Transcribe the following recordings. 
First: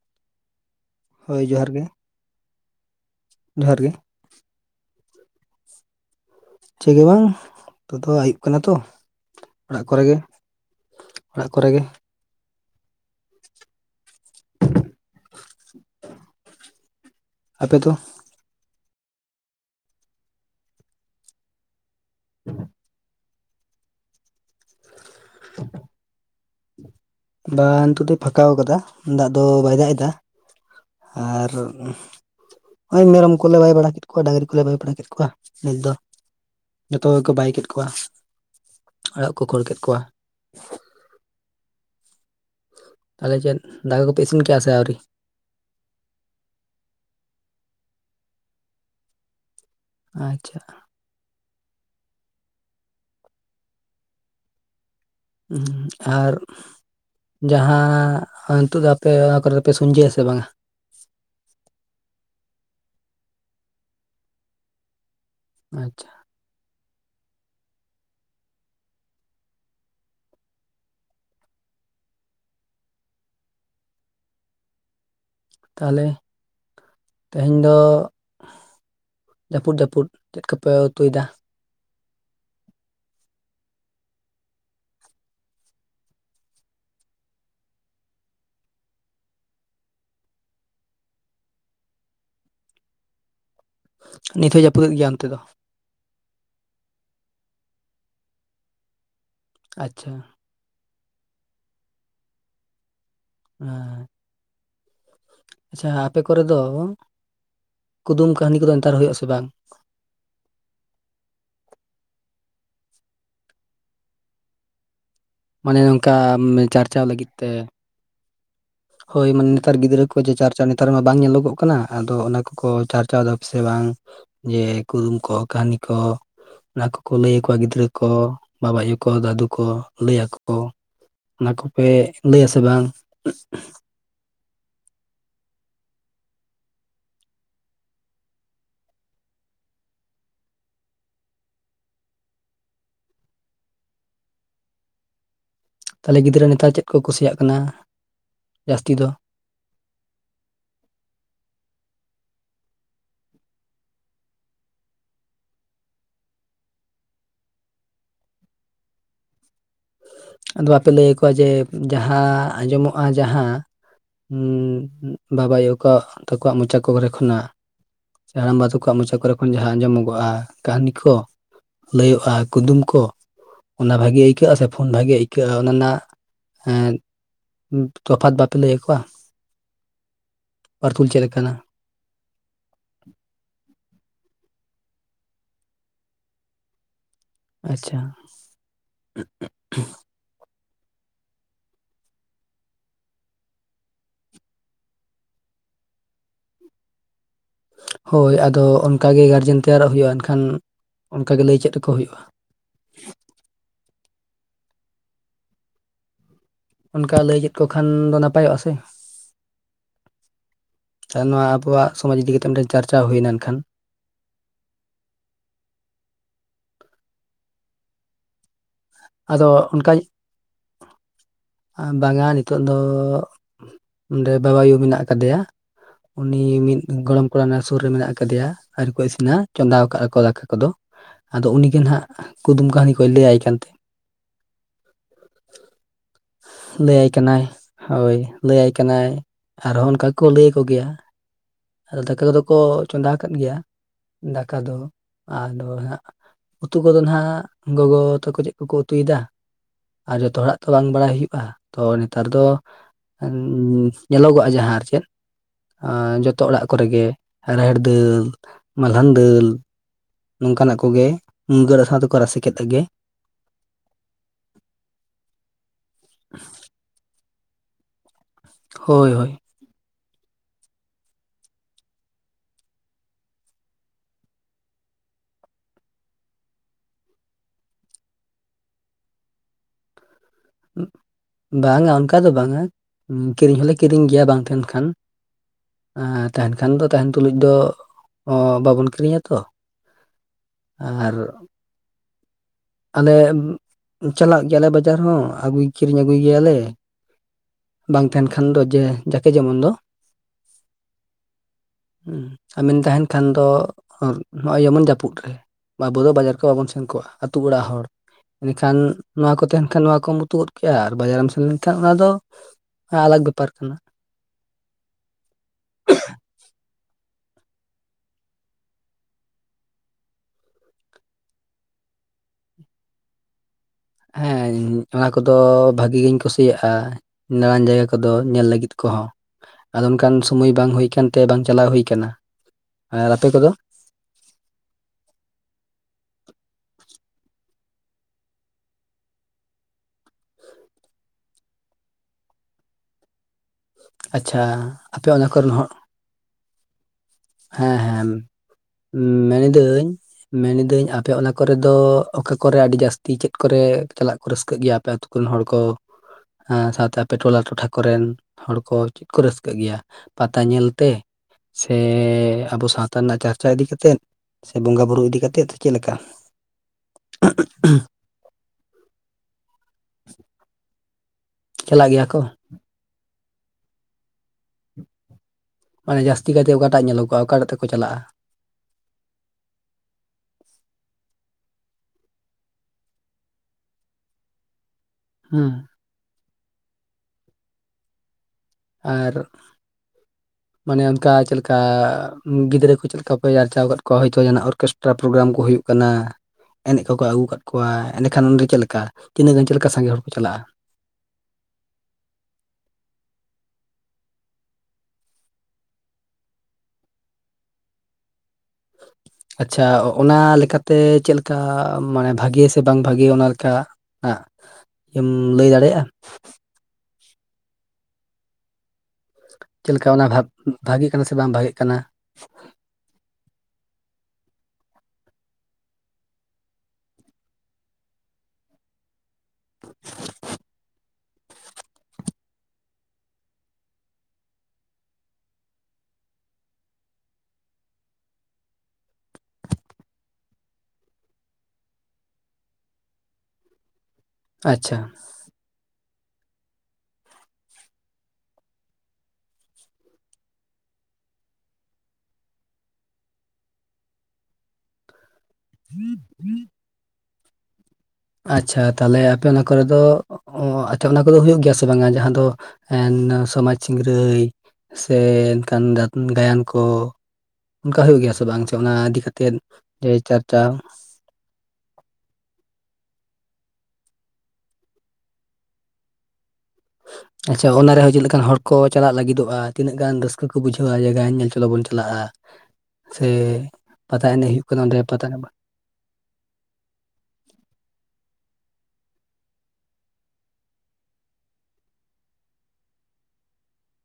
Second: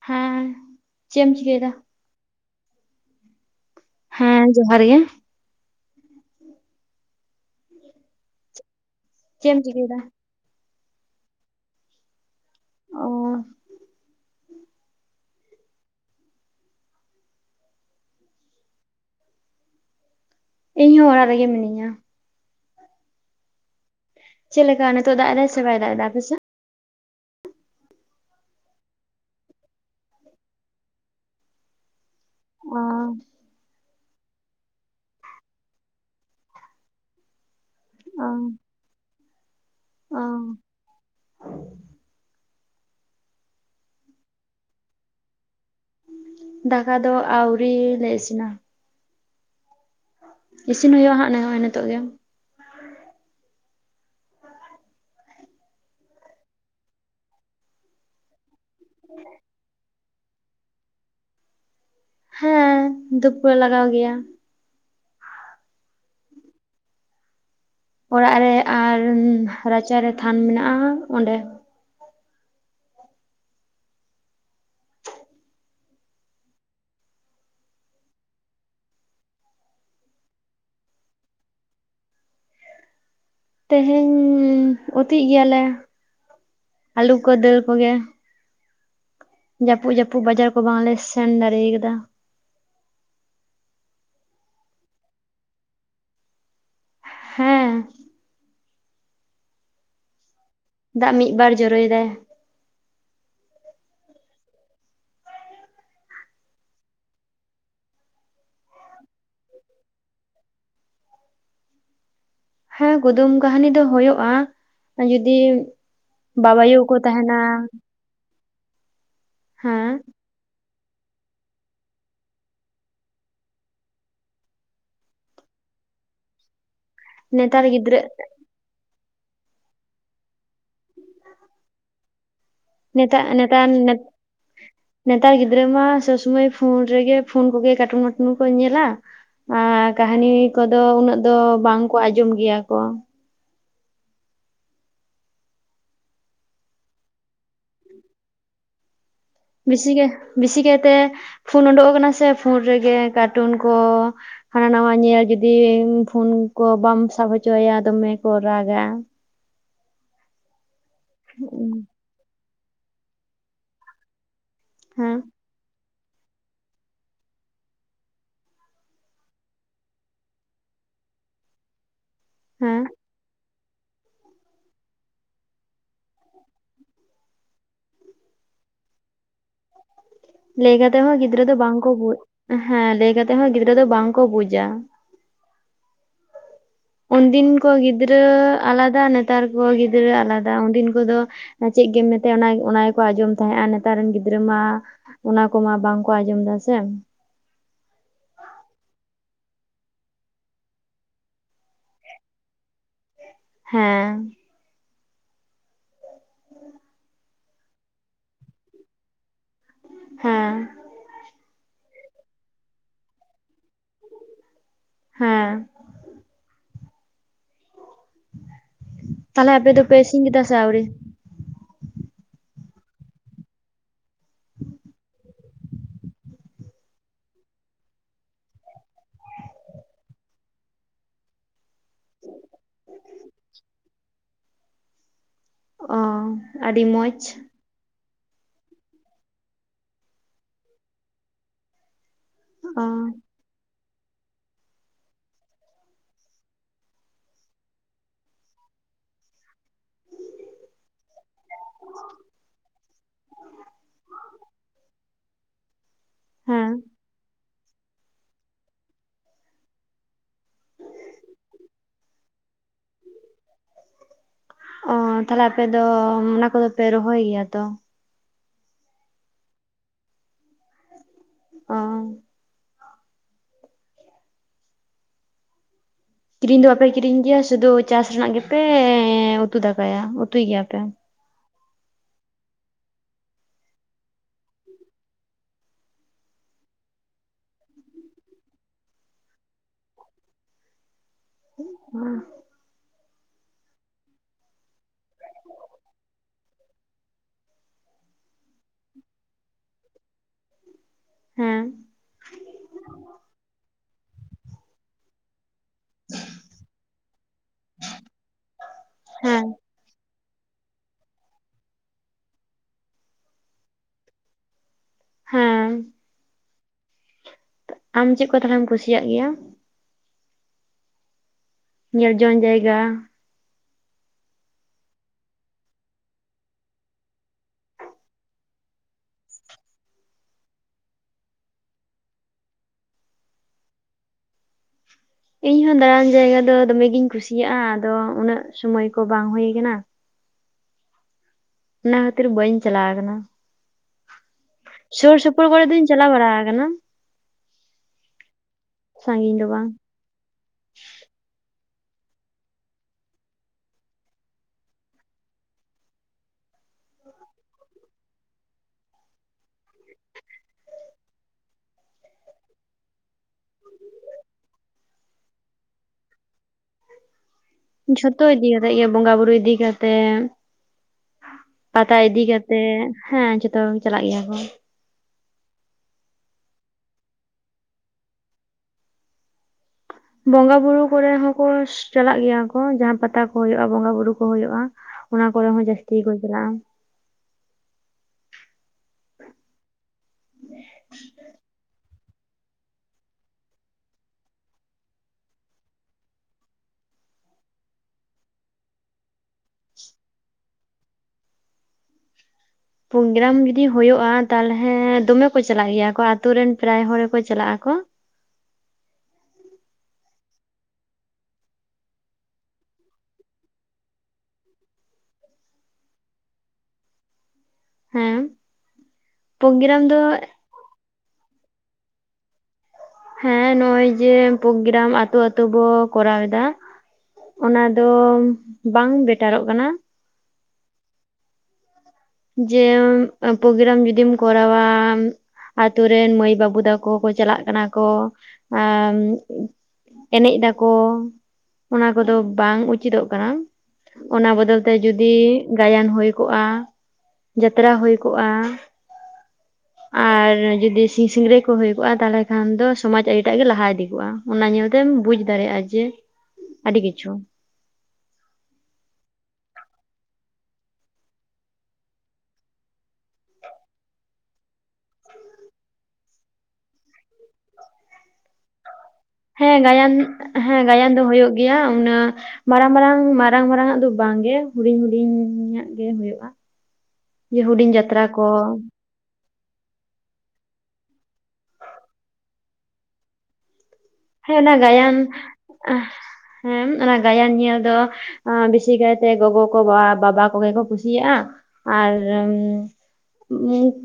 ᱦᱮᱸ᱾ ᱪᱮᱫ ᱮᱢ ᱦᱳᱭ ᱪᱤᱠᱟᱹᱭᱮᱫᱟ? ᱡᱚᱦᱟᱨ ᱜᱮ᱾ ᱡᱚᱦᱟᱨ ᱜᱮ᱾ ᱦᱮᱸ ᱡᱚᱦᱟᱨ ᱜᱮ᱾ ᱪᱮᱫ ᱜᱮ ᱵᱟᱝ ᱱᱤᱛᱚᱜ ᱫᱚ ᱟᱹᱭᱩᱵ ᱠᱟᱱᱟ ᱛᱚ ᱪᱮᱫ ᱮᱢ ᱚᱲᱟᱜ ᱪᱤᱠᱟᱹᱭᱮᱫᱟ? ᱠᱚᱨᱮ ᱜᱮ᱾ ᱚᱲᱟᱜ ᱠᱚᱨᱮ ᱜᱮ᱾ ᱚ᱾ ᱟᱯᱮᱫᱚ? ᱤᱧ ᱦᱚᱸ ᱚᱲᱟᱜ ᱨᱮᱜᱮ ᱢᱤᱱᱟᱹᱧᱟ᱾ [inaudible] ᱪᱮᱫ ᱞᱮᱠᱟ ᱱᱤᱛᱚᱜ ᱫᱟᱜ ᱮᱫᱟᱭ ᱥᱮ ᱵᱟᱭ ᱫᱟᱜ ᱫᱟ ᱟᱯᱮ ᱥᱮᱡ? ᱵᱟ᱾ ᱱᱤᱛᱚᱜ ᱫᱚᱭ ᱯᱷᱟᱠᱟᱣ ᱠᱟᱫᱟ ᱫᱟᱜ ᱫᱚ ᱵᱟᱭ ᱫᱟᱜ ᱮᱫᱟ᱾ ᱟᱨ ᱚ ᱦᱳᱭ ᱢᱮᱨᱚᱢ ᱠᱚᱞᱮ ᱵᱟᱭ ᱵᱟᱲᱟ ᱠᱮᱫ ᱠᱚᱣᱟ ᱰᱟᱝᱨᱤ ᱠᱚᱞᱮ ᱵᱟᱭ ᱵᱟᱲᱟ ᱠᱮᱫ ᱠᱚᱣᱟ ᱱᱤᱛ ᱫᱚ᱾ ᱡᱚᱛᱚ ᱜᱮ ᱠᱚ ᱜᱮᱠᱚ ᱵᱟᱭ ᱠᱮᱫ ᱠᱚᱣᱟ᱾ ᱚ ᱚᱲᱟᱜ ᱠᱚ ᱠᱷᱳᱲ ᱠᱮᱫ ᱠᱚᱣᱟ᱾ [inaudible] ᱚ ᱛᱟᱦᱚᱞᱮ ᱪᱮᱫ ᱫᱟᱠᱟ ᱠᱚ ᱯᱮ ᱤᱥᱤᱱ ᱠᱮᱜᱼᱟ ᱥᱮ ᱟᱹᱣᱨᱤ? ᱫᱟᱠᱟ ᱫᱚ ᱟᱣᱨᱤ ᱞᱮ ᱤᱥᱤᱱᱟ᱾ ᱟᱪᱪᱷᱟ ᱤᱥᱤᱱ ᱦᱩᱭᱩᱜᱼᱟ ᱦᱟᱜ ᱱᱮᱜᱼᱚᱭ ᱱᱤᱛᱚᱜ ᱜᱮ᱾ ᱟᱨ ᱡᱟᱦᱟᱸ ᱫᱚ ᱟᱯᱮ ᱚᱱᱟ ᱠᱚᱨᱮ ᱯᱮ ᱥᱩᱧᱡᱟᱹᱭᱟᱯᱮ ᱥᱮ ᱵᱟᱝᱟ? ᱦᱮᱸ ᱫᱷᱩᱯ ᱠᱚ ᱞᱟᱜᱟᱣ ᱜᱮᱭᱟ᱾ ᱟᱪᱪᱷᱟ᱾ ᱚᱲᱟᱜ ᱨᱮ ᱟᱨ ᱨᱟᱪᱟᱨᱮ ᱛᱷᱟᱱ ᱢᱮᱱᱟᱜᱼᱟ ᱚᱸᱰᱮ᱾ ᱛᱟᱦᱞᱮ ᱛᱮᱦᱮᱧ ᱫᱚ ᱡᱟᱹᱯᱩᱫ ᱡᱟᱹᱯᱩᱫ ᱪᱮᱫ ᱠᱚᱯᱮ ᱩᱛᱩᱭᱫᱟ? ᱛᱮᱦᱮᱧ ᱩᱛᱩᱭᱮᱫ ᱜᱮᱭᱟᱞᱮ ᱟᱹᱞᱩ ᱠᱚ ᱫᱟᱹᱞ ᱠᱚᱜᱮ᱾ ᱡᱟᱹᱯᱩᱫ ᱡᱟᱹᱯᱩᱫ ᱵᱟᱡᱟᱨ ᱠᱚ ᱵᱟᱝᱞᱮ ᱥᱮᱱ ᱫᱟᱲᱮᱭ ᱟᱠᱟᱫᱟ᱾ ᱱᱤᱛ ᱦᱚᱸᱭ ᱡᱟᱹᱯᱩᱫ ᱮᱫ ᱜᱮᱭᱟ ᱚᱱᱛᱮ ᱫᱚ? ᱦᱮᱸ ᱟᱪᱪᱷᱟ ᱫᱟᱜ ᱢᱤᱫ ᱵᱟᱨ ᱡᱚᱨᱚᱭᱮᱫᱟᱭ [unintelligible] ᱟᱪᱪᱷᱟ ᱟᱯᱮ ᱠᱚᱨᱮ ᱫᱚ ᱠᱩᱫᱩᱢ ᱠᱟᱹᱦᱱᱤ ᱠᱚᱫᱚ ᱱᱮᱛᱟᱨ ᱦᱩᱭᱩᱜ-ᱟ ᱥᱮ ᱵᱟᱝ? ᱦᱮᱸ ᱠᱩᱫᱩᱢ ᱠᱟᱹᱦᱱᱤ ᱫᱚ ᱦᱳᱭᱳᱜ-ᱟ! ᱡᱩᱫᱤ ᱢᱟᱱᱮ ᱱᱚᱝᱠᱟ ᱢ, ᱵᱟᱵᱟ ᱟᱭᱩ ᱠᱚ ᱪᱟᱨᱪᱟᱣ ᱞᱟᱹᱜᱤᱫ ᱛᱟᱦᱮᱱᱟ ᱛᱮ ᱦᱳᱭ ᱢᱟᱱᱮ ᱱᱮᱛᱟᱨ ᱦᱮᱸ ᱜᱤᱫᱽᱨᱟᱹ ᱠᱚ ᱡᱮ ᱪᱟᱨᱪᱟ ᱱᱮᱛᱟᱨ ᱢᱟ ᱵᱟᱝ ᱧᱮᱞᱚᱜᱚᱜ ᱠᱟᱱᱟ ᱟᱫᱚ ᱚᱱᱟ ᱠᱚᱠᱚ ᱪᱟᱨᱪᱟᱣᱮᱫᱟ ᱥᱮ ᱵᱟᱝ ᱡᱮ ᱠᱩᱫᱩᱢ ᱠᱚ ᱠᱟᱹᱦᱱᱤ ᱠᱚ ᱚᱱᱟ ᱠᱚᱠᱚ ᱞᱟᱹᱭ ᱟᱠᱚᱣᱟ ᱜᱤᱫᱽᱨᱟᱹ ᱠᱚ ᱵᱟᱵᱟ ᱟᱭᱩ ᱠᱚ ᱫᱟᱫᱩ ᱠᱚ ᱞᱟᱹ ᱟᱠᱚ ᱠᱚ ᱚᱱᱟ ᱠᱚᱯᱮ ᱞᱟᱹᱭᱟ ᱥᱮ ᱵᱟᱝ [unintelligible] ᱜᱤᱫᱽᱨᱟᱹ ᱢᱟ ᱥᱚᱵ ᱥᱚᱢᱚᱭ ᱯᱷᱳᱱ ᱨᱮᱜᱮ ᱯᱷᱳᱱ ᱠᱚᱜᱮ ᱠᱟᱴᱩᱱ ᱢᱟᱴᱩᱱ ᱠᱚ ᱧᱮᱞᱟ ᱟᱨ ᱠᱟᱦᱱᱤ ᱠᱚᱫᱚ ᱩᱱᱟᱹᱜ ᱫᱚ ᱵᱟᱝ ᱠᱚ ᱟᱸᱡᱚᱢ ᱜᱮᱭᱟ ᱠᱚ᱾ ᱛᱟᱦᱚᱞᱮ ᱜᱤᱫᱽᱨᱟᱹ ᱱᱮᱛᱟᱨ ᱪᱮᱫ ᱠᱚ ᱠᱩᱥᱤᱭᱟᱜ ᱠᱟᱱᱟ ᱡᱟᱹᱥᱛᱤ ᱫᱚ? ᱵᱮᱥᱤ ᱜᱮ ᱵᱮᱥᱤ ᱠᱟᱭᱛᱮ ᱯᱷᱳᱱ ᱳᱰᱳᱠ ᱟᱠᱟᱱᱟ ᱥᱮ ᱯᱷᱚᱱ ᱨᱮᱜᱮ ᱠᱟᱨᱴᱩᱱ ᱠᱚ᱾ ᱦᱟᱱᱟ ᱱᱟᱣᱟ ᱧᱮᱞ ᱡᱩᱫᱤ ᱯᱷᱩᱱ ᱠᱚ ᱵᱟᱢ ᱥᱟᱵ ᱦᱚᱪᱚ ᱟᱭᱟ ᱫᱚᱢᱮ ᱠᱚ ᱨᱟᱜᱟ ᱟᱫᱚ ᱵᱟᱯᱮ ᱞᱟᱹᱭ ᱟᱠᱚᱣᱟ ᱡᱮ ᱡᱟᱦᱟᱸ ᱟᱸᱡᱚᱢᱚᱜ-ᱟ ᱡᱟᱦᱟᱸ ᱦᱮᱸ ᱵᱟᱵᱟ ᱟᱭᱩ ᱠᱚ ᱛᱟᱠᱚᱣᱟᱜ ᱢᱚᱪᱟ ᱠᱚ ᱠᱚᱨᱮ ᱠᱷᱚᱱᱟᱜ ᱦᱟᱲᱟᱢᱵᱟ ᱛᱟᱠᱚᱣᱟᱜ ᱢᱚᱪᱟ ᱠᱚᱨᱮ ᱠᱷᱚᱱ ᱡᱟᱦᱟᱸ ᱟᱸᱡᱚᱢᱚᱜᱚᱜᱼᱟ ᱠᱟᱹᱦᱱᱤ ᱠᱚ ᱞᱟᱹᱭᱚᱜᱼᱟ ᱦᱮᱸ ᱠᱩᱫᱩᱢ ᱠᱚ ᱚᱱᱟ ᱵᱷᱟᱜᱤ ᱟᱹᱭᱠᱟᱹᱜᱼᱟ ᱥᱮ ᱯᱷᱳᱱ ᱵᱷᱟᱜᱮ ᱟᱹᱭᱠᱟᱹᱜ-ᱟ ᱚᱱᱟ ᱨᱮᱱᱟᱜ ᱛᱚᱯᱷᱟᱛ ᱵᱟᱯᱮ ᱞᱟᱹᱭ ᱟᱠᱚᱣᱟ ᱞᱟᱹᱭ ᱠᱟᱛᱮ ᱯᱟᱨᱛᱩᱞ ᱦᱚᱸ ᱪᱮᱫ ᱜᱤᱫᱽᱨᱟᱹ ᱫᱚ ᱞᱮᱠᱟᱱᱟ ᱵᱟᱝᱠᱚ ᱵᱩᱡ ᱦᱮᱸ ᱞᱟᱹᱭ ᱠᱟᱛᱮ ᱦᱚᱸ ᱜᱤᱫᱽᱨᱟᱹ ᱫᱚ ᱵᱟᱝᱠᱚ ᱵᱩᱡ-ᱟ ᱩᱱᱫᱤᱱ ᱠᱚ ᱟᱪᱪᱷᱟ ᱜᱤᱫᱽᱨᱟᱹ ᱟᱞᱟᱫᱟ ᱱᱮᱛᱟᱨ ᱠᱚ ᱜᱤᱫᱽᱨᱟᱹ ᱟᱞᱟᱫᱟ ᱩᱱᱫᱤᱱ ᱠᱚᱫᱚ ᱪᱮᱫ ᱜᱮᱢ ᱢᱮᱛᱟᱭᱟ ᱚᱱᱟ ᱜᱮᱠᱚ ᱟᱸᱡᱚᱢ ᱛᱟᱦᱮᱸᱫ-ᱟ ᱱᱮᱛᱟᱨ ᱨᱮᱱ ᱜᱤᱫᱽᱨᱟᱹ ᱢᱟ ᱚᱱᱟ ᱠᱚᱢᱟ ᱵᱟᱝᱠᱚ ᱟᱸᱡᱚᱢ ᱮᱫᱟ ᱥᱮ ᱦᱳᱭ ᱟᱫᱚ ᱚᱱᱠᱟᱜᱮ ᱜᱟᱨᱡᱮᱱ ᱛᱮᱭᱟᱨᱚᱜ ᱦᱩᱭᱩᱜ-ᱟ ᱮᱱᱠᱷᱟᱱ ᱚᱱᱠᱟᱟᱜᱮ ᱞᱟᱹᱭ ᱪᱮᱫ ᱟᱠᱚ ᱦᱩᱭᱩᱜ-ᱟ ᱦᱮᱸ ᱚᱱᱠᱟ ᱞᱟᱹᱭ ᱠᱮᱫ ᱠᱚ ᱠᱷᱟᱱ ᱫᱚ ᱱᱟᱯᱟᱭᱚᱜ-ᱟ ᱥᱮ ᱦᱮᱸ ᱱᱚᱣᱟ ᱟᱵᱚᱣᱟᱜ ᱥᱚᱢᱟᱡᱽ ᱤᱫᱤ ᱠᱟᱛᱮ ᱢᱤᱫᱴᱟᱝ ᱪᱟᱨᱪᱟ ᱦᱩᱭᱱᱟ ᱮᱱᱠᱷᱟᱱ ᱦᱮᱸ ᱟᱫᱚ ᱛᱟᱦᱚᱞᱮ ᱟᱯᱮ ᱫᱚᱯᱮ ᱚᱱᱠᱟᱧ ᱤᱥᱤᱱ ᱠᱮᱫᱟ ᱥᱮ ᱟᱹᱣᱨᱤ ᱵᱟᱝᱟ ᱱᱤᱛᱚᱜ ᱫᱚ ᱚᱸᱰᱮ ᱵᱟᱵᱟ ᱟᱭᱩ ᱢᱮᱱᱟᱜ ᱟᱠᱟᱫᱮᱭᱟ ᱩᱱᱤ ᱢᱤᱫ ᱜᱚᱲᱚᱢ ᱠᱚᱲᱟ ᱥᱩᱨ ᱨᱮ ᱢᱮᱱᱟᱜ ᱟᱠᱟᱫᱮᱭᱟ ᱟᱣᱨᱤ ᱠᱚ ᱤᱥᱤᱱᱟ ᱪᱚᱸᱫᱟ ᱟᱠᱟᱫ-ᱟ ᱠᱚ ᱫᱟᱠᱟ ᱠᱚ ᱫᱚ ᱟᱫᱚ ᱩᱱᱤᱜᱮ ᱱᱟᱦᱟᱜ ᱠᱩᱫᱩᱢ ᱠᱟᱹᱦᱱᱤ ᱠᱚᱭ ᱞᱟᱹᱭᱟᱭ ᱠᱟᱱᱛᱮ ᱚ ᱟᱹᱰᱤ ᱞᱟᱹᱭ ᱟᱭ ᱢᱚᱸᱡᱽ ᱠᱟᱱᱟᱭ ᱦᱳᱭ ᱞᱟᱹᱭ ᱟᱭ ᱠᱟᱱᱟᱭ ᱟᱨᱦᱚᱸ ᱚᱱᱠᱟ ᱜᱮᱠᱚ ᱞᱟᱹᱭ ᱟᱠᱚ ᱜᱮᱭᱟ ᱟᱫᱚ ᱫᱟᱠᱟ ᱠᱚᱫᱚ ᱠᱚ ᱚ ᱪᱚᱸᱫᱟ ᱟᱠᱟᱫ ᱜᱮᱭᱟ ᱫᱟᱠᱟ ᱫᱚ ᱟᱫᱚ ᱦᱟᱜ ᱩᱛᱩ ᱠᱚᱫᱚ ᱱᱟᱦᱟᱜ ᱜᱚᱜᱚ ᱛᱟᱠᱚ ᱪᱮᱫ ᱪᱮᱫ ᱠᱚ ᱩᱛᱩ ᱭᱮᱫᱟ ᱟᱨ ᱡᱚᱛᱚ ᱦᱚᱲᱟᱜ ᱛᱚ ᱵᱟᱝ ᱵᱟᱲᱟᱭ ᱦᱩᱭᱩᱜ-ᱟ ᱛᱚ ᱱᱮᱛᱟᱨ ᱫᱚ ᱧᱮᱞᱚᱜᱚᱜᱼᱟ ᱡᱟᱦᱟᱸ ᱟᱨ ᱪᱮᱫ ᱡᱚᱛᱚ ᱚᱲᱟᱜ ᱦᱮᱸ ᱠᱚᱨᱮ ᱜᱮ ᱨᱟᱦᱮᱲ ᱫᱟᱹᱞ ᱢᱟᱞᱦᱟᱱ ᱫᱟᱹᱞ ᱱᱚᱝᱠᱟ ᱱᱟᱜ ᱠᱚᱜᱮ ᱢᱩᱱᱜᱟᱹ ᱟᱲᱟᱜ ᱥᱟᱶ ᱛᱮᱠᱚ ᱨᱟᱥᱮ ᱠᱮᱫ ᱜᱮ ᱚᱻ ᱛᱟᱦᱚᱞᱮ ᱟᱯᱮ ᱫᱚ ᱚᱱᱟ ᱠᱚᱫᱚ ᱯᱮ ᱨᱚᱦᱚᱭ ᱜᱮᱭᱟ ᱛᱚ ᱦᱳᱭ ᱦᱳᱭ ᱚᱻ ᱠᱤᱨᱤᱧ ᱫᱚ ᱵᱟᱯᱮ ᱠᱤᱨᱤᱧ ᱜᱮᱭᱟ ᱥᱩᱫᱷᱩ ᱪᱟᱥ ᱨᱮᱱᱟᱜ ᱜᱮᱯᱮ ᱩᱛᱩ ᱫᱟᱠᱟᱭᱟ ᱩᱛᱩᱭ ᱜᱮᱭᱟᱯᱮ ᱵᱟᱝᱟ ᱚᱱᱠᱟ ᱫᱚ ᱵᱟᱝᱟ ᱠᱤᱨᱤᱧ ᱦᱚᱸᱞᱮ ᱠᱤᱨᱤᱧ ᱜᱮᱭᱟ ᱵᱟᱝ ᱛᱟᱦᱮᱱ ᱠᱷᱟᱱ ᱛᱟᱦᱮᱱ ᱠᱷᱟᱱ ᱫᱚ ᱛᱟᱦᱮᱱ ᱛᱩᱞᱩᱡ ᱫᱚ ᱵᱟᱵᱚᱱ ᱠᱤᱨᱤᱧᱟ ᱛᱚ ᱟᱨ ᱦᱮᱸ ᱟᱞᱮ ᱪᱟᱞᱟᱜ ᱜᱮᱭᱟ ᱞᱮ ᱵᱟᱡᱟᱨ ᱦᱚᱸ ᱟᱹᱜᱩᱭ ᱠᱤᱨᱤᱧ ᱟᱹᱜᱩᱭ ᱜᱮᱭᱟ ᱞᱮ ᱵᱟᱝ ᱛᱟᱦᱮᱸᱱ ᱠᱷᱟᱱ ᱫᱚ ᱡᱮ ᱡᱟᱠᱮ ᱡᱮᱢᱚᱱ ᱫᱚ᱾ ᱟᱵᱤᱱ ᱛᱟᱦᱮᱸᱱ ᱠᱷᱟᱱ ᱫᱚ ᱱᱚᱜᱚᱭ ᱡᱮᱢᱚᱱ ᱡᱟᱹᱯᱩᱫ ᱨᱮ ᱟᱵᱚ ᱫᱚ ᱵᱟᱡᱟᱨ ᱠᱚ ᱵᱟᱵᱚᱱ ᱥᱮᱱ ᱠᱚᱜᱼᱟ ᱟᱹᱛᱩ ᱚᱲᱟᱜ ᱦᱚᱲ᱾ ᱮᱸᱱᱠᱷᱟᱱ ᱱᱚᱣᱟ ᱠᱚ ᱦᱮᱸ ᱛᱟᱦᱮᱸᱱ ᱠᱷᱟᱱ ᱱᱚᱣᱟ ᱠᱚᱢ ᱩᱛᱩ ᱜᱚᱫ ᱠᱮᱜᱼᱟ ᱟᱨ ᱵᱟᱡᱟᱨᱮᱢ ᱥᱮᱱ ᱞᱮᱱᱠᱷᱟᱱ ᱚᱱᱟ ᱫᱚ᱾ ᱦᱮᱸ ᱟᱞᱟᱜ ᱵᱮᱯᱟᱨ ᱠᱟᱱᱟ᱾ ᱦᱮᱸ ᱟᱢ ᱪᱮᱫ ᱠᱚ ᱛᱟᱦᱞᱮᱢ ᱠᱩᱥᱤᱭᱟᱜ ᱜᱮᱭᱟ? ᱧᱮᱞ ᱡᱚᱱ ᱡᱟᱭᱜᱟ ᱦᱮᱸ ᱚᱱᱟ ᱠᱚᱫᱚ ᱵᱷᱟᱹᱜᱤ ᱜᱤᱧ ᱠᱩᱥᱤᱭᱟᱜᱼᱟ᱾ ᱱᱟᱣᱟᱱ ᱡᱟᱭᱜᱟ ᱠᱚᱫᱚ ᱧᱮᱞ ᱞᱟᱹᱜᱤᱫ ᱠᱚᱦᱚᱸ᱾ ᱟᱫᱚ ᱚᱱᱠᱟᱱ ᱥᱚᱢᱚᱭ ᱵᱟᱝ ᱦᱩᱭ ᱟᱠᱟᱱᱛᱮ ᱵᱟᱝ ᱪᱟᱞᱟᱣ ᱦᱩᱭ ᱠᱟᱱᱟ᱾ ᱟᱨ ᱟᱯᱮ ᱠᱚᱫᱚ? ᱤᱧ ᱦᱚᱸ ᱫᱟᱬᱟᱸᱱ ᱡᱟᱭᱜᱟ ᱫᱚ ᱫᱚᱢᱮ ᱜᱤᱧ ᱠᱩᱥᱤᱭᱟᱜ-ᱟ ᱟᱫᱚ ᱩᱱᱟᱹᱜ ᱥᱚᱢᱚᱭ ᱠᱚ ᱵᱟᱝ ᱦᱩᱭ ᱠᱟᱱᱟ ᱚᱱᱟ ᱠᱷᱟᱹᱛᱤᱨ ᱵᱟᱹᱧ ᱪᱟᱞᱟᱣ ᱟᱠᱟᱱᱟ ᱟᱪᱪᱷᱟ ᱟᱯᱮ ᱥᱩᱨ ᱚᱱᱟ ᱥᱩᱯᱩᱨ ᱠᱚᱨᱮᱱ ᱠᱚᱨᱮ ᱦᱚᱸ ᱫᱚᱧ ᱪᱟᱞᱟᱣ ᱵᱟᱲᱟ ᱟᱠᱟᱱᱟᱢ ᱦᱮᱸ ᱦᱮᱸ ᱥᱟᱺᱜᱤᱧ ᱢᱮᱱ ᱫᱚ ᱵᱟᱝ ᱤᱫᱟᱹᱧ ᱢᱮᱱ ᱤᱫᱟᱹᱧ ᱟᱯᱮ ᱚᱱᱟ ᱠᱚᱨᱮ ᱫᱚ ᱚᱠᱟ ᱠᱚᱨᱮ ᱟᱹᱰᱤ ᱡᱟᱹᱥᱛᱤ ᱪᱮᱫ ᱠᱚᱨᱮ ᱪᱟᱞᱟᱜ ᱠᱚ ᱨᱟᱹᱥᱠᱟᱹᱜ ᱜᱮᱭᱟ ᱟᱯᱮ ᱟᱛᱳ ᱠᱚᱨᱮᱱ ᱦᱚᱲ ᱠᱚ? [inaudible] ᱦᱮᱸ ᱥᱟᱣᱛᱮ ᱟᱯᱮ ᱴᱚᱞᱟ ᱴᱚᱴᱷᱟ ᱠᱚᱨᱮᱱ ᱦᱚᱲ ᱠᱚ ᱪᱮᱫ ᱠᱚ ᱨᱟᱹᱥᱠᱟᱹᱜ ᱜᱮᱭᱟ ᱯᱟᱛᱟ ᱧᱮᱞ ᱛᱮ ᱥᱮ ᱟᱵᱚ ᱥᱟᱶᱛᱟ ᱨᱮᱱᱟᱜ ᱪᱟᱨᱪᱟ ᱤᱫᱤ ᱠᱟᱛᱮᱫ ᱥᱮ ᱵᱚᱸᱜᱟ ᱵᱩᱨᱩ ᱤᱫᱤ ᱠᱟᱛᱮᱫ ᱪᱮᱫ ᱞᱮᱠᱟ? [unintelligible] ᱡᱷᱚᱛᱚ ᱤᱫᱤ ᱠᱟᱛᱮᱜ ᱜᱮ ᱵᱚᱸᱜᱟ ᱵᱩᱨᱩ ᱤᱫᱤ ᱠᱟᱛᱮᱜ ᱪᱟᱞᱟᱜ ᱯᱟᱛᱟ ᱜᱮᱭᱟ ᱠᱚ ᱤᱫᱤ ᱠᱟ- -ᱛᱮᱜ᱾ ᱦᱮᱸ ᱡᱚᱛᱚ ᱪᱟᱞᱟᱜ ᱜᱮᱭᱟ ᱠᱚ᱾ ᱢᱟᱱᱮ ᱡᱟᱹᱥᱛᱤ ᱠᱟᱭᱛᱮ ᱚᱠᱟᱴᱟᱜ ᱧᱮᱞᱚᱜᱼᱟ ᱚᱠᱟᱴᱟᱜ ᱛᱮᱠᱚ ᱪᱟᱞᱟᱜᱼᱟ? ᱵᱚᱸᱜᱟ ᱵᱩᱨᱩ ᱠᱚᱨᱮ ᱦᱚᱸᱠᱚ ᱪᱟᱞᱟᱜ ᱜᱮᱭᱟ ᱠᱚ ᱡᱟᱦᱟᱸ ᱯᱟᱛᱟ ᱠᱚ ᱦᱩᱭᱩᱜᱼᱟ ᱵᱚᱸᱜᱟ ᱵᱩᱨᱩ ᱠᱚ ᱦᱩᱭᱩᱜᱼᱟ᱾ ᱚᱱᱟ ᱠᱚᱨᱮ ᱦᱮᱸ ᱦᱚᱸ ᱡᱟᱹᱥᱛᱤ ᱜᱮᱠᱚ ᱪᱟᱞᱟᱜᱼᱟ᱾ ᱟᱨ ᱢᱟᱱᱮ ᱚᱱᱠᱟ ᱪᱮᱜᱞᱮᱠᱟ ᱜᱤᱫᱽᱨᱟᱹ ᱠᱚ ᱪᱮᱫ ᱞᱮᱠᱟ ᱯᱮ ᱪᱟᱨᱪᱟᱣ ᱟᱠᱟᱫ ᱠᱚᱣᱟ ᱦᱳᱭᱛᱳ ᱡᱟᱦᱟᱸᱱᱟᱜ ᱚᱨᱠᱮᱥᱴᱨᱟ ᱯᱨᱳᱜᱨᱟᱢ ᱠᱚ ᱦᱩᱭᱩᱜ ᱠᱟᱱᱟ ᱮᱱᱮᱡ ᱠᱚᱠᱚ ᱟᱹᱜᱩ ᱟᱠᱟᱫ ᱠᱚᱣᱟ ᱮᱸᱰᱮᱠᱷᱟᱱ ᱚᱸᱰᱮ ᱪᱮᱫ ᱞᱮᱠᱟ ᱛᱤᱱᱟᱹᱜ ᱜᱟᱱ ᱪᱮᱫ ᱞᱮᱠᱟ ᱥᱟᱸᱜᱮ ᱦᱚᱲ ᱠᱚ ᱪᱟᱞᱟᱜᱼᱟ? ᱯᱨᱳᱜᱨᱟᱢ ᱡᱩᱫᱤ ᱦᱳᱭᱳᱜᱼᱟ ᱛᱟᱞᱦᱮ ᱫᱚᱢᱮ ᱠᱚ ᱪᱟᱞᱟᱜ ᱜᱮᱭᱟ ᱠᱚ ᱟᱛᱩ ᱨᱮᱱ ᱯᱨᱟᱭ ᱦᱚᱲ ᱠᱚ ᱪᱟᱞᱟᱜ ᱟᱠᱚ᱾ [inaudible] ᱟᱪᱪᱷᱟ ᱚᱱᱟ ᱞᱮᱠᱟᱛᱮ ᱪᱮᱫ ᱞᱮᱠᱟ ᱢᱟᱱᱮ ᱵᱷᱟᱜᱮ ᱥᱮ ᱵᱟᱝ ᱵᱷᱟᱜᱮ ᱚᱱᱟ ᱞᱮᱠᱟ ᱜ ᱮᱢ ᱞᱟᱹᱭ ᱫᱟᱲᱮᱭᱟᱜᱼᱟ? ᱦᱮᱸ ᱯᱨᱳᱜᱨᱟᱢ ᱪᱮᱫᱞᱮᱠᱟ ᱫᱚ ᱚᱱᱟ ᱵᱷᱟᱵ ᱵᱷᱟᱜᱤ ᱠᱟᱱᱟ ᱥᱮ ᱵᱟᱝ ᱵᱷᱟᱜᱮᱜ ᱠᱟᱱᱟ? ᱦᱮᱸ ᱱᱚᱜ-ᱚᱭ ᱡᱮ ᱯᱨᱳᱜᱨᱟᱢ ᱟᱛᱳ ᱟᱛᱳ ᱵᱚ ᱠᱚᱨᱟᱣ ᱮᱫᱟ ᱚᱱᱟ ᱫᱚ ᱵᱟᱝ ᱵᱮᱴᱟᱨᱚᱜ ᱠᱟᱱᱟ᱾ ᱡᱮ ᱯᱨᱳᱜᱨᱟᱢ ᱡᱩᱫᱤᱢ ᱠᱚᱨᱟᱣᱟᱢ ᱟᱛᱳ ᱨᱮᱱ ᱢᱟᱹᱭ ᱵᱟᱹᱵᱩ ᱛᱟᱠᱚ ᱠᱚ ᱪᱟᱞᱟᱜ ᱠᱟᱱᱟ ᱠᱚ ᱟᱨ ᱮᱱᱮᱡ ᱮᱫᱟᱠᱚ ᱚᱱᱟ ᱠᱚᱫᱚ ᱵᱟᱝ ᱩᱪᱤᱛᱚᱜ ᱠᱟᱱᱟ᱾ ᱚᱱᱟ ᱵᱚᱫᱚᱞᱛᱮ ᱟᱪᱪᱷᱟ ᱡᱩᱫᱤ ᱜᱟᱭᱟᱱ ᱦᱩᱭ ᱠᱚᱜᱼᱟ ᱡᱟᱛᱨᱟ ᱦᱩᱭ ᱠᱚᱜᱼᱟ ᱟᱨ ᱡᱩᱫᱤ ᱥᱤᱝᱼᱥᱤᱝᱨᱟᱹᱭ ᱠᱩ ᱦᱩᱭ ᱠᱚᱜᱼᱟ ᱛᱟᱦᱚᱞᱮ ᱠᱷᱟᱱ ᱫᱚ ᱥᱚᱢᱟᱡ ᱟᱹᱰᱤᱴᱟᱜ ᱜᱮ ᱞᱟᱦᱟ ᱤᱫᱤ ᱠᱚᱜᱼᱟ ᱚᱱᱟ ᱧᱮᱞᱛᱮᱢ ᱵᱩᱡ ᱫᱟᱲᱮᱭᱟᱜᱼᱟ ᱡᱮ ᱟᱹᱰᱤ ᱠᱤᱪᱷᱩ᱾ ᱟᱪᱪᱷᱟ ᱛᱟᱦᱚᱞᱮ ᱟᱯᱮ ᱚᱱᱟ ᱠᱚᱨᱮ ᱫᱚ ᱟᱪᱪᱷᱟ ᱚᱱᱟ ᱠᱚᱫᱚ ᱦᱩᱭᱩᱜ ᱜᱮᱭᱟ ᱥᱮ ᱵᱟᱝᱟ ᱡᱟᱦᱟᱸ ᱫᱚ ᱮᱱ ᱥᱚᱢᱟᱡᱽ ᱥᱤᱝᱨᱟᱹᱭ ᱥᱮ ᱮᱱᱠᱟᱱ ᱜᱟᱭᱟᱱ ᱠᱚ? ᱚᱱᱠᱟ ᱦᱩᱭᱩᱜ ᱜᱮᱭᱟ ᱥᱮ ᱵᱟᱝ ᱥᱮ ᱚᱱᱟ ᱤᱫᱤ ᱠᱟᱛᱮ? ᱦᱮᱸ ᱜᱟᱭᱟᱱ ᱦᱮᱸ ᱜᱟᱭᱟᱱ ᱫᱚ ᱦᱩᱭᱩᱜ ᱜᱮᱭᱟ ᱩᱱᱟᱹᱜ ᱢᱟᱨᱟᱝ ᱢᱟᱨᱟᱝ ᱢᱟᱨᱟᱝ ᱢᱟᱨᱟᱝ-ᱟᱜ ᱫᱚ ᱵᱟᱝ ᱜᱮ ᱦᱩᱰᱤᱧ ᱦᱩᱰᱤᱧᱟᱜ ᱜᱮ ᱦᱩᱭᱩᱜᱼᱟ᱾ ᱡᱮ ᱟᱪᱪᱷᱟ ᱦᱩᱰᱤᱧ ᱚᱱᱟ ᱨᱮᱦᱚᱸ ᱡᱟᱛᱨᱟ ᱪᱮᱫ ᱞᱮᱠᱟᱱ ᱦᱚᱲ ᱠᱚ ᱪᱟᱞᱟᱜ ᱞᱟᱹᱜᱤᱫᱚᱜᱼᱟ? ᱛᱤᱱᱟᱹᱜ ᱜᱟᱱ ᱨᱟᱹᱥᱠᱟᱹ ᱠᱚ ᱵᱩᱡᱷᱟᱹᱣᱟ ᱡᱮ ᱡᱟᱜᱟ ᱧᱮᱞ ᱪᱚᱞᱚ ᱵᱚᱱ ᱪᱟᱞᱟᱜᱼᱟ ᱥᱮ ᱯᱟᱛᱟ ᱮᱱᱮᱡ ᱦᱮᱸ ᱦᱩᱭᱩᱜ ᱚᱱᱟ ᱠᱟᱱᱟ ᱚᱸᱰᱮ ᱜᱟᱭᱟᱱ ᱯᱟᱛᱟ ᱦᱮᱸ ᱚᱱᱟ ᱜᱟᱭᱟᱱ ᱧᱮᱞᱫᱚ ᱵᱮᱥᱤ ᱠᱟᱭᱛᱮ ᱜᱚᱜᱚ ᱵᱟ ᱵᱟᱵᱟ ᱠᱚᱜᱮ ᱠᱚ ᱠᱩᱥᱤᱭᱟᱜᱼᱟ ᱟᱨ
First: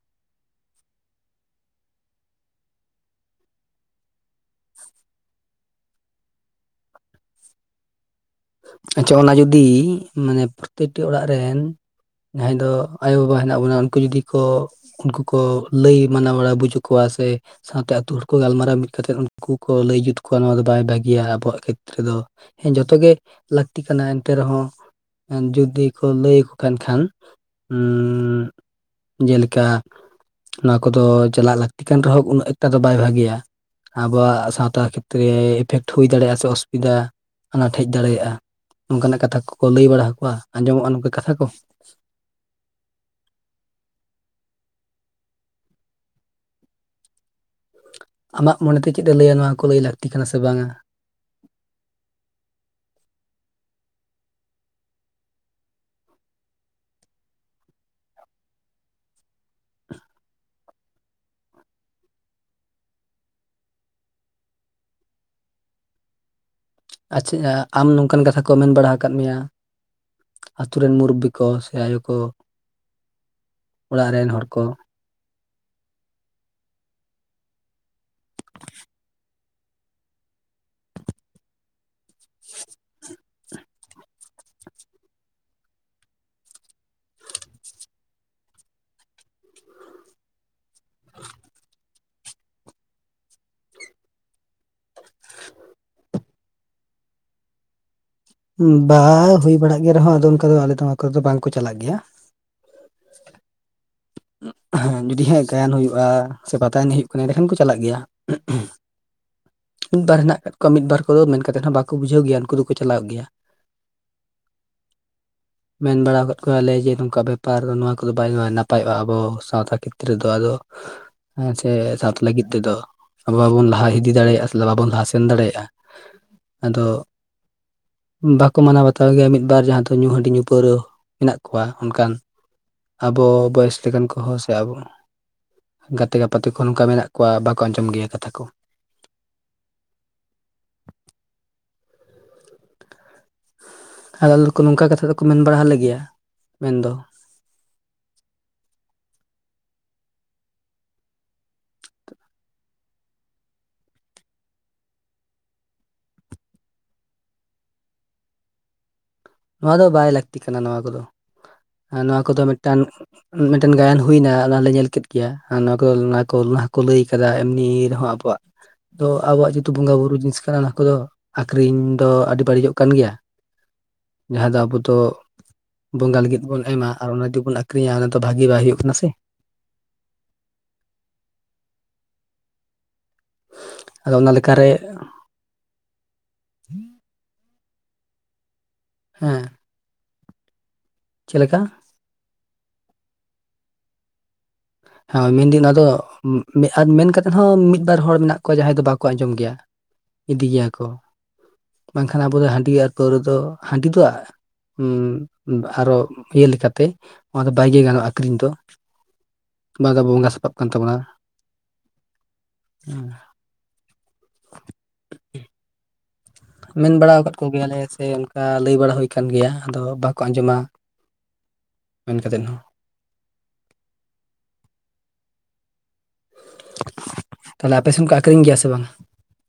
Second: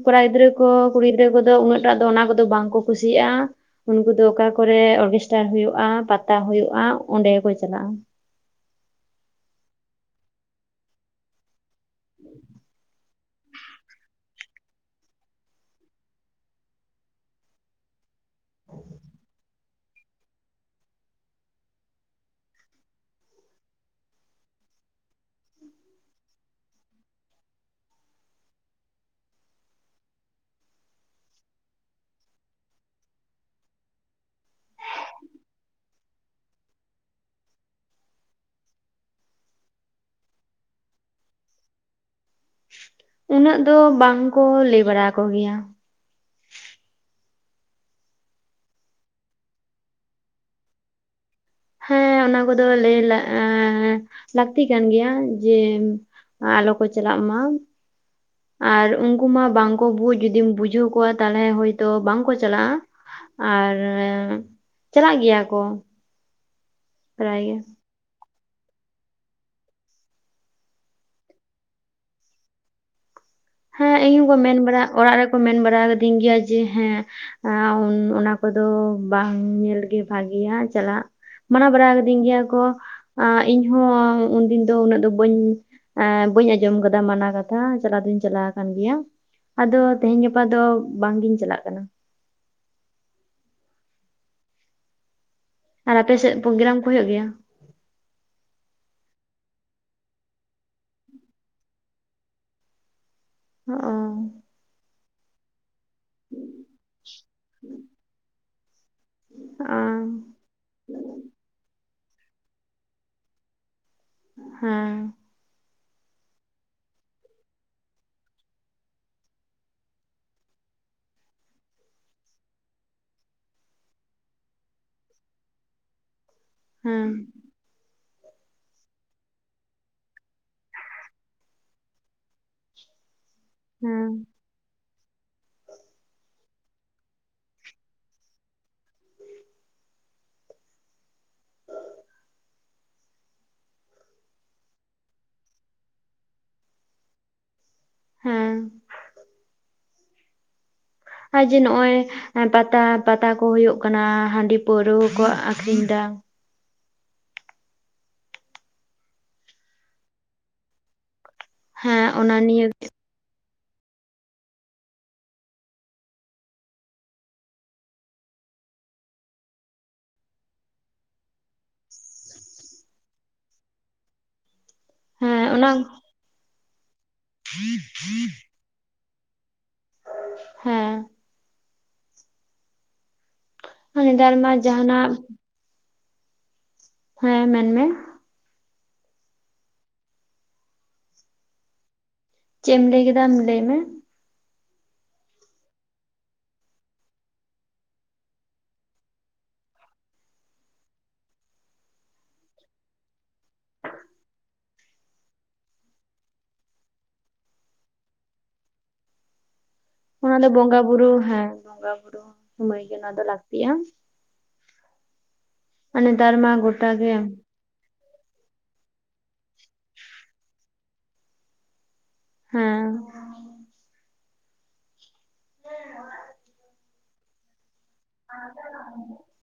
ᱠᱚᱲᱟ ᱜᱤᱫᱽᱨᱟᱹ ᱠᱚ ᱠᱩᱲᱤ ᱜᱤᱫᱽᱨᱟᱹ ᱠᱚᱫᱚ ᱩᱱᱟᱹᱜ ᱴᱟᱜ ᱫᱚ ᱚᱱᱟ ᱠᱚᱫᱚ ᱵᱟᱝ ᱠᱚ ᱠᱩᱥᱤᱭᱟᱜᱼᱟ ᱩᱱᱠᱩ ᱫᱚ ᱚᱠᱟ ᱠᱚᱨᱮ ᱚᱨᱠᱮᱥᱴᱟᱨ ᱦᱩᱭᱩᱜᱼᱟ ᱯᱟᱛᱟ ᱦᱩᱭᱩᱜᱼᱟ ᱚᱸᱰᱮᱠᱚ ᱪᱟᱞᱟᱜᱼᱟ ᱟᱪᱪᱷᱟ ᱚᱱᱟ ᱡᱩᱫᱤ ᱢᱟᱱᱮ ᱯᱨᱚᱛᱮᱠᱴᱤ ᱚᱲᱟᱜ ᱨᱮᱱ ᱡᱟᱦᱟᱸᱭ ᱫᱚ ᱟᱭᱳᱼᱵᱟᱵᱟ ᱦᱮᱱᱟᱜ ᱵᱚᱱᱟ ᱩᱱᱠᱩ ᱡᱩᱫᱤ ᱠᱚ ᱩᱱᱠᱩ ᱠᱚ ᱞᱟᱹᱭ ᱢᱟᱱᱟ ᱵᱟᱲᱟ ᱵᱩᱡᱟᱹ ᱠᱚᱣᱟ ᱥᱮ ᱥᱟᱶᱛᱮ ᱟᱹᱛᱩ ᱦᱚᱲ ᱠᱚ ᱜᱟᱞᱢᱟᱨᱟᱣ ᱢᱤᱫ ᱠᱟᱛᱮᱫ ᱩᱱᱠᱩ ᱠᱚ ᱞᱟᱹᱭ ᱡᱩᱛ ᱠᱚᱣᱟ ᱱᱚᱣᱟ ᱫᱚ ᱵᱟᱭ ᱵᱷᱟᱹᱜᱮᱭᱟ ᱟᱵᱚᱣᱟᱜ ᱠᱷᱮᱛᱨᱮ ᱫᱚ ᱦᱮᱸ ᱡᱚᱛᱚ ᱜᱮ ᱞᱟᱹᱠᱛᱤ ᱠᱟᱱᱟ ᱮᱱᱛᱮ ᱨᱮᱦᱚᱸ ᱡᱩᱫᱤ ᱠᱚ ᱞᱟᱹᱭ ᱟᱠᱚ ᱠᱟᱱ ᱠᱷᱟᱱ ᱩ ᱡᱮᱞᱮᱠᱟ ᱱᱚᱣᱟ ᱠᱚᱫᱚ ᱪᱟᱞᱟᱜ ᱞᱟᱹᱠᱛᱤ ᱠᱟᱱ ᱨᱮᱦᱚᱸ ᱩᱱᱟᱹᱜ ᱮᱠᱴᱟ ᱫᱚ ᱵᱟᱭ ᱵᱷᱟᱹᱜᱮᱭᱟ᱾ ᱟᱵᱚᱣᱟᱜ ᱥᱟᱶᱛᱟ ᱠᱷᱮᱛᱨᱮ ᱤᱯᱷᱮᱠᱴ ᱦᱩᱭ ᱫᱟᱲᱮᱭᱟᱜᱼᱟ ᱥᱮ ᱚᱥᱩᱵᱤᱫᱟ ᱟᱱᱟᱴ ᱦᱮᱡ ᱫᱟᱲᱮᱭᱟᱜᱼᱟ? ᱱᱚᱝᱠᱟᱱᱟᱜ ᱠᱟᱛᱷᱟ ᱠᱚᱠᱚ ᱞᱟᱹᱭ ᱵᱟᱲᱟ ᱦᱟᱠᱚᱣᱟ ᱟᱸᱡᱚᱢᱚᱜᱼᱟ ᱱᱚᱝᱠᱟ ᱠᱟᱛᱷᱟ ᱠᱚ? ᱩᱱᱟᱹᱜ ᱫᱚ ᱵᱟᱝᱠᱩ ᱞᱟᱹᱭ ᱵᱟᱲᱟ ᱠᱚᱜᱮᱭᱟ ᱟᱢᱟᱜ ᱢᱚᱱᱮᱛᱮ ᱪᱮᱫ ᱮ ᱞᱟᱹᱭᱟ ᱱᱚᱣᱟ ᱠᱚ ᱞᱟᱹᱭ ᱞᱟᱹᱠᱛᱤ ᱠᱟᱱᱟ ᱥᱮ ᱵᱟᱝᱟ ᱦᱮᱸ ᱚᱱᱟ ᱠᱚᱫᱚ ᱞᱟᱹᱭ ᱮ ᱞᱟᱹᱠᱛᱤ ᱠᱟᱱ ᱜᱮᱭᱟ ᱡᱮ ᱟᱞᱚ ᱠᱚ ᱪᱟᱞᱟᱜ ᱢᱟ ᱟᱨ ᱩᱱᱠᱩ ᱢᱟ ᱵᱟᱝᱠᱚ ᱡᱩᱫᱤᱢ ᱵᱩᱡᱷᱟᱹᱣ ᱠᱚᱣᱟ ᱛᱟᱦᱞᱮ ᱦᱳᱭᱛᱚ ᱵᱟᱝᱠᱚ ᱪᱟᱞᱟᱜᱼᱟ ᱟᱨ ᱪᱟᱞᱟᱜ ᱜᱮᱭᱟ ᱠᱚ ᱯᱨᱟᱭ ᱟᱪᱪᱷᱟ ᱜᱮ ᱟᱢ ᱱᱚᱝᱠᱟᱱ ᱠᱟᱛᱷᱟ ᱢᱮᱱ ᱵᱟᱲᱟ ᱠᱟᱫ ᱟᱠᱟᱫ ᱢᱮᱭᱟ ᱟᱛᱳ ᱨᱮᱱ ᱢᱩᱨᱵᱤ ᱠᱚ ᱥᱮ ᱟᱭᱳ ᱠᱚ ᱦᱮᱸ ᱚᱲᱟᱜ ᱤᱧ ᱨᱮᱱ ᱦᱚᱸᱠᱚ ᱦᱚᱲ ᱢᱮᱱ ᱠᱚ? ᱵᱟᱲᱟ ᱚᱲᱟᱜ ᱨᱮᱠᱚ ᱢᱮᱱ ᱵᱟᱲᱟ ᱟᱠᱟᱫᱤᱧ ᱜᱮᱭᱟ ᱡᱮ ᱦᱮᱸ ᱚᱱᱟ ᱠᱚᱫᱚ ᱵᱟᱝ ᱧᱮᱞ ᱜᱮ ᱵᱷᱟᱜᱤᱭᱟ ᱪᱟᱞᱟᱜ ᱢᱟᱱᱟᱣ ᱵᱟᱲᱟ ᱠᱟᱹᱫᱤᱧ ᱜᱮᱭᱟ ᱠᱚ ᱤᱧᱦᱚ ᱩᱱᱫᱤᱱ ᱫᱚ ᱩᱱᱟᱹᱜ ᱫᱚ ᱵᱟᱹᱧ ᱮᱸ ᱵᱟᱹᱧ ᱟᱸᱡᱚᱢ ᱟᱠᱟᱫᱟ ᱢᱟᱱᱟ ᱠᱟᱛᱷᱟ ᱪᱟᱞᱟᱣ ᱫᱩᱧ ᱪᱟᱞᱟᱣ ᱟᱠᱟᱱ ᱜᱮᱭᱟ ᱟᱫᱚ ᱛᱮᱦᱮᱧ ᱜᱟᱯᱟ ᱫᱚ ᱵᱟᱝ ᱜᱤᱧ ᱪᱟᱞᱟᱜ ᱠᱟᱱᱟ ᱟᱨ ᱟᱯᱮᱥᱮᱫ ᱯᱨᱳᱜᱨᱟᱢ ᱠᱚ ᱦᱩᱭᱩᱜ ᱜᱮᱭᱟ ᱵᱟ ᱦᱩᱭ ᱵᱟᱲᱟᱜ ᱜᱮ ᱨᱮᱦᱚᱸ ᱟᱫᱚ ᱚᱱᱠᱟ ᱟᱞᱮ ᱫᱚ ᱱᱚᱣᱟ ᱠᱚᱨᱮ ᱫᱚ ᱵᱟᱝᱠᱚ ᱪᱟᱞᱟᱜ ᱜᱮᱭᱟ ᱚ ᱮᱸ ᱡᱩᱫᱤ ᱦᱮᱸ ᱜᱟᱭᱟᱱ ᱦᱩᱭᱩᱜᱼᱟ ᱥᱮ ᱯᱟᱛᱟ ᱮᱱᱮᱡ ᱦᱩᱭᱩᱜ ᱠᱟᱱᱟ ᱮᱸᱰᱮᱠᱷᱟᱱ ᱠᱚ ᱪᱟᱞᱟᱜ ᱜᱮᱭᱟ ᱚ ᱢᱤᱫ ᱵᱟᱨ ᱦᱮᱱᱟᱜ ᱠᱟᱫ ᱠᱚᱣᱟ ᱢᱤᱫ ᱵᱟᱨ ᱠᱚᱫᱚ ᱢᱮᱱ ᱠᱟᱛᱮᱫ ᱦᱚᱸ ᱵᱟᱠᱚ ᱵᱩᱡᱷᱟᱹᱣ ᱜᱮᱭᱟ ᱩᱱᱠᱩ ᱫᱚᱠᱚ ᱪᱟᱞᱟᱜ ᱜᱮᱭᱟ ᱦᱮᱸ ᱢᱮᱱ ᱵᱟᱲᱟ ᱟᱠᱟᱫ ᱠᱚᱣᱟᱞᱮ ᱡᱮ ᱱᱚᱝᱠᱟ ᱵᱮᱯᱟᱨ ᱱᱚᱣᱟ ᱠᱚᱫᱚ ᱵᱟᱭ ᱱᱟᱯᱟᱭᱚᱜᱼᱟ ᱟᱵᱚ ᱥᱟᱶᱛᱟ ᱠᱷᱮᱛᱨᱮ ᱫᱚ ᱟᱫᱚ ᱦᱮᱸ ᱥᱮ ᱥᱟᱶᱛᱟ ᱞᱟᱹᱜᱤᱫ ᱛᱮᱫᱚ ᱟᱵᱚ ᱵᱟᱵᱚᱱ ᱞᱟᱦᱟ ᱤᱫᱤ ᱫᱟᱲᱮᱭᱟᱜᱼᱟ ᱥᱮ ᱵᱟᱵᱚᱱ ᱞᱟᱦᱟ ᱥᱮᱱ ᱫᱟᱲᱮᱭᱟᱜᱼᱟ ᱟᱫᱚ ᱦᱮᱸ ᱵᱟᱠᱚ ᱢᱟᱱᱟᱣ ᱵᱟᱛᱟᱣ ᱜᱮᱭᱟ ᱢᱤᱫᱵᱟᱨ ᱡᱟᱦᱟᱸ ᱫᱚ ᱧᱩ ᱦᱟᱺᱰᱤ ᱧᱩ ᱯᱟᱹᱣᱨᱟᱹ ᱢᱮᱱᱟᱜ ᱠᱚᱣᱟ ᱚᱱᱠᱟᱱ ᱟᱵᱚ ᱵᱚᱭᱮᱥ ᱞᱮᱠᱟᱱ ᱦᱮᱸ ᱠᱚᱦᱚᱸ ᱥᱮ ᱥᱮ ᱟᱵᱚ ᱜᱟᱛᱮ ᱜᱟᱯᱟᱛᱮ ᱠᱚ ᱱᱚᱝᱠᱟ ᱢᱮᱱᱟᱜ ᱠᱚᱣᱟ ᱵᱟᱠᱚ ᱟᱸᱡᱚᱢ ᱜᱮᱭᱟ ᱠᱟᱛᱷᱟ ᱠᱚ ᱟᱨ ᱟᱞᱮ ᱫᱚ ᱠᱚ ᱱᱚᱝᱠᱟ ᱠᱟᱛᱷᱟ ᱫᱚᱠᱚ ᱢᱮᱱ ᱵᱟᱲᱟ ᱞᱮᱜᱮᱭᱟ ᱢᱮᱱᱫᱚ ᱦᱮᱸ ᱟᱨ ᱡᱮ ᱱᱚᱜᱼᱚᱭ ᱯᱟᱛᱟ ᱯᱟᱛᱟ ᱠᱚ ᱦᱩᱭᱩᱜ ᱠᱟᱱᱟ ᱦᱟᱺᱰᱤ ᱯᱟᱹᱣᱨᱟᱹ ᱠᱚ ᱟᱠᱷᱨᱤᱧ ᱮᱫᱟ ᱱᱚᱣᱟ ᱫᱚ ᱵᱟᱭ ᱞᱟᱹᱠᱛᱤ ᱠᱟᱱᱟ ᱱᱚᱣᱟ ᱠᱚᱫᱚ ᱦᱮᱸ ᱱᱚᱣᱟ ᱚᱱᱟ ᱠᱚᱫᱚ ᱱᱤᱭᱟᱹ ᱢᱤᱫᱴᱟᱝ ᱢᱤᱫᱴᱮᱱ ᱜᱟᱭᱟᱱ ᱦᱩᱭᱱᱟ ᱚᱱᱟᱞᱮ ᱧᱮᱞ ᱠᱮᱫ ᱜᱮᱭᱟ ᱟᱨ ᱱᱚᱣᱟ ᱠᱚ ᱱᱚᱣᱟ ᱠᱚ ᱚᱱᱟᱠᱚ ᱞᱟᱹᱭ ᱠᱮᱫᱟ ᱮᱢᱱᱤ ᱨᱮᱦᱚᱸ ᱟᱵᱚᱣᱟᱜ ᱫᱚ ᱟᱵᱚᱣᱟᱜ ᱡᱮᱦᱛᱩ ᱵᱚᱸᱜᱟ ᱵᱩᱨᱩ ᱡᱤᱱᱤᱥ ᱠᱟᱱᱟ ᱚᱱᱟ ᱠᱚᱫᱚ ᱟᱠᱠᱷᱨᱤᱧ ᱫᱚ ᱟᱹᱰᱤ ᱵᱟᱹᱲᱤᱡᱚᱜ ᱠᱟᱱ ᱜᱮᱭᱟ ᱡᱟᱦᱟᱸ ᱫᱚ ᱟᱵᱚ ᱫᱚ ᱦᱮᱸᱻ ᱚᱱᱟ᱾ ᱵᱚᱸᱜᱟ ᱞᱟᱹᱜᱤᱫ ᱵᱚᱱ ᱮᱢᱟ ᱟᱨ ᱚᱱᱟ ᱡᱩᱫᱤ ᱵᱚᱱ ᱟᱠᱷᱨᱤᱧᱟ ᱚᱱᱟ ᱫᱚ ᱵᱷᱟᱜᱮ ᱵᱟᱭ ᱦᱩᱭᱩᱜ ᱠᱟᱱᱟ ᱥᱮ᱾ ᱦᱮᱸᱻ᱾ ᱟᱫᱚ ᱱᱮᱛᱟᱨ ᱚᱱᱟ ᱢᱟ ᱞᱮᱠᱟᱨᱮ ᱡᱟᱦᱟᱸᱱᱟᱜ ᱦᱮᱸᱻ ᱢᱮᱱ ᱢᱮ᱾ ᱦᱮᱸᱻ᱾ ᱪᱮᱫ ᱞᱮᱠᱟ? ᱪᱮᱫ ᱮᱢ ᱞᱟᱹᱭ ᱠᱮᱫᱟ ᱟᱢ ᱞᱟᱹᱭ ᱢᱮ? ᱦᱮᱸᱻ ᱢᱮᱱᱫᱟᱹᱧ ᱱᱚᱣᱟ ᱫᱚ ᱢᱮᱱ ᱠᱟᱛᱮᱫ ᱦᱚᱸ ᱢᱤᱫ ᱵᱟᱨ ᱦᱚᱲ ᱢᱮᱱᱟᱜ ᱠᱚᱣᱟ ᱡᱟᱦᱟᱸᱭ ᱫᱚ ᱵᱟᱠᱚ ᱟᱸᱡᱚᱢ ᱜᱮᱭᱟ᱾ ᱤᱫᱤ ᱜᱮᱭᱟ ᱠᱚ᱾ ᱵᱟᱝᱠᱷᱟᱱ ᱟᱵᱚ ᱫᱚ ᱦᱟᱺᱰᱤ ᱟᱨ ᱯᱟᱹᱣᱨᱟᱹ ᱫᱚ, ᱦᱟᱺᱰᱤ ᱫᱚ ᱩᱸᱻᱟᱨᱚ ᱤᱭᱟᱹ ᱞᱮᱠᱟᱛᱮ ᱚᱱᱟ ᱫᱚ ᱵᱟᱭ ᱜᱮ ᱜᱟᱱᱚᱜᱼᱟ ᱟᱠᱷᱨᱤᱧ ᱫᱚ᱾ ᱚᱱᱟ ᱫᱚ ᱵᱚᱸᱜᱟ ᱵᱩᱨᱩ ᱦᱮᱸ ᱵᱚᱸᱜᱟ ᱵᱩᱨᱩ ᱥᱚᱢᱚᱭ ᱜᱮ, ᱚᱱᱟ ᱫᱚ ᱞᱟᱹᱠᱛᱤ᱾ ᱯᱤᱭᱟᱢ ᱢᱮᱱ ᱵᱟᱲᱟ ᱟᱠᱟᱫ ᱠᱚᱜᱮᱭᱟᱞᱮ ᱥᱮ ᱚᱱᱠᱟ ᱠᱟ ᱞᱟᱹᱭ ᱵᱟᱲᱟ ᱦᱩᱭ ᱠᱟᱱ ᱜᱮᱭᱟ, ᱟᱫᱚ ᱵᱟᱠᱚ ᱟᱸᱡᱚᱢᱟ ᱢᱮᱱ ᱠᱟᱛᱮᱫ ᱦᱚᱸ᱾ ᱦᱮᱸ ᱛᱟᱦᱚᱞᱮ ᱟᱯᱮᱥᱮᱱ ᱠᱚ ᱟᱠᱷᱨᱤᱧ ᱜᱮᱭᱟ ᱥᱮ ᱵᱟᱝ?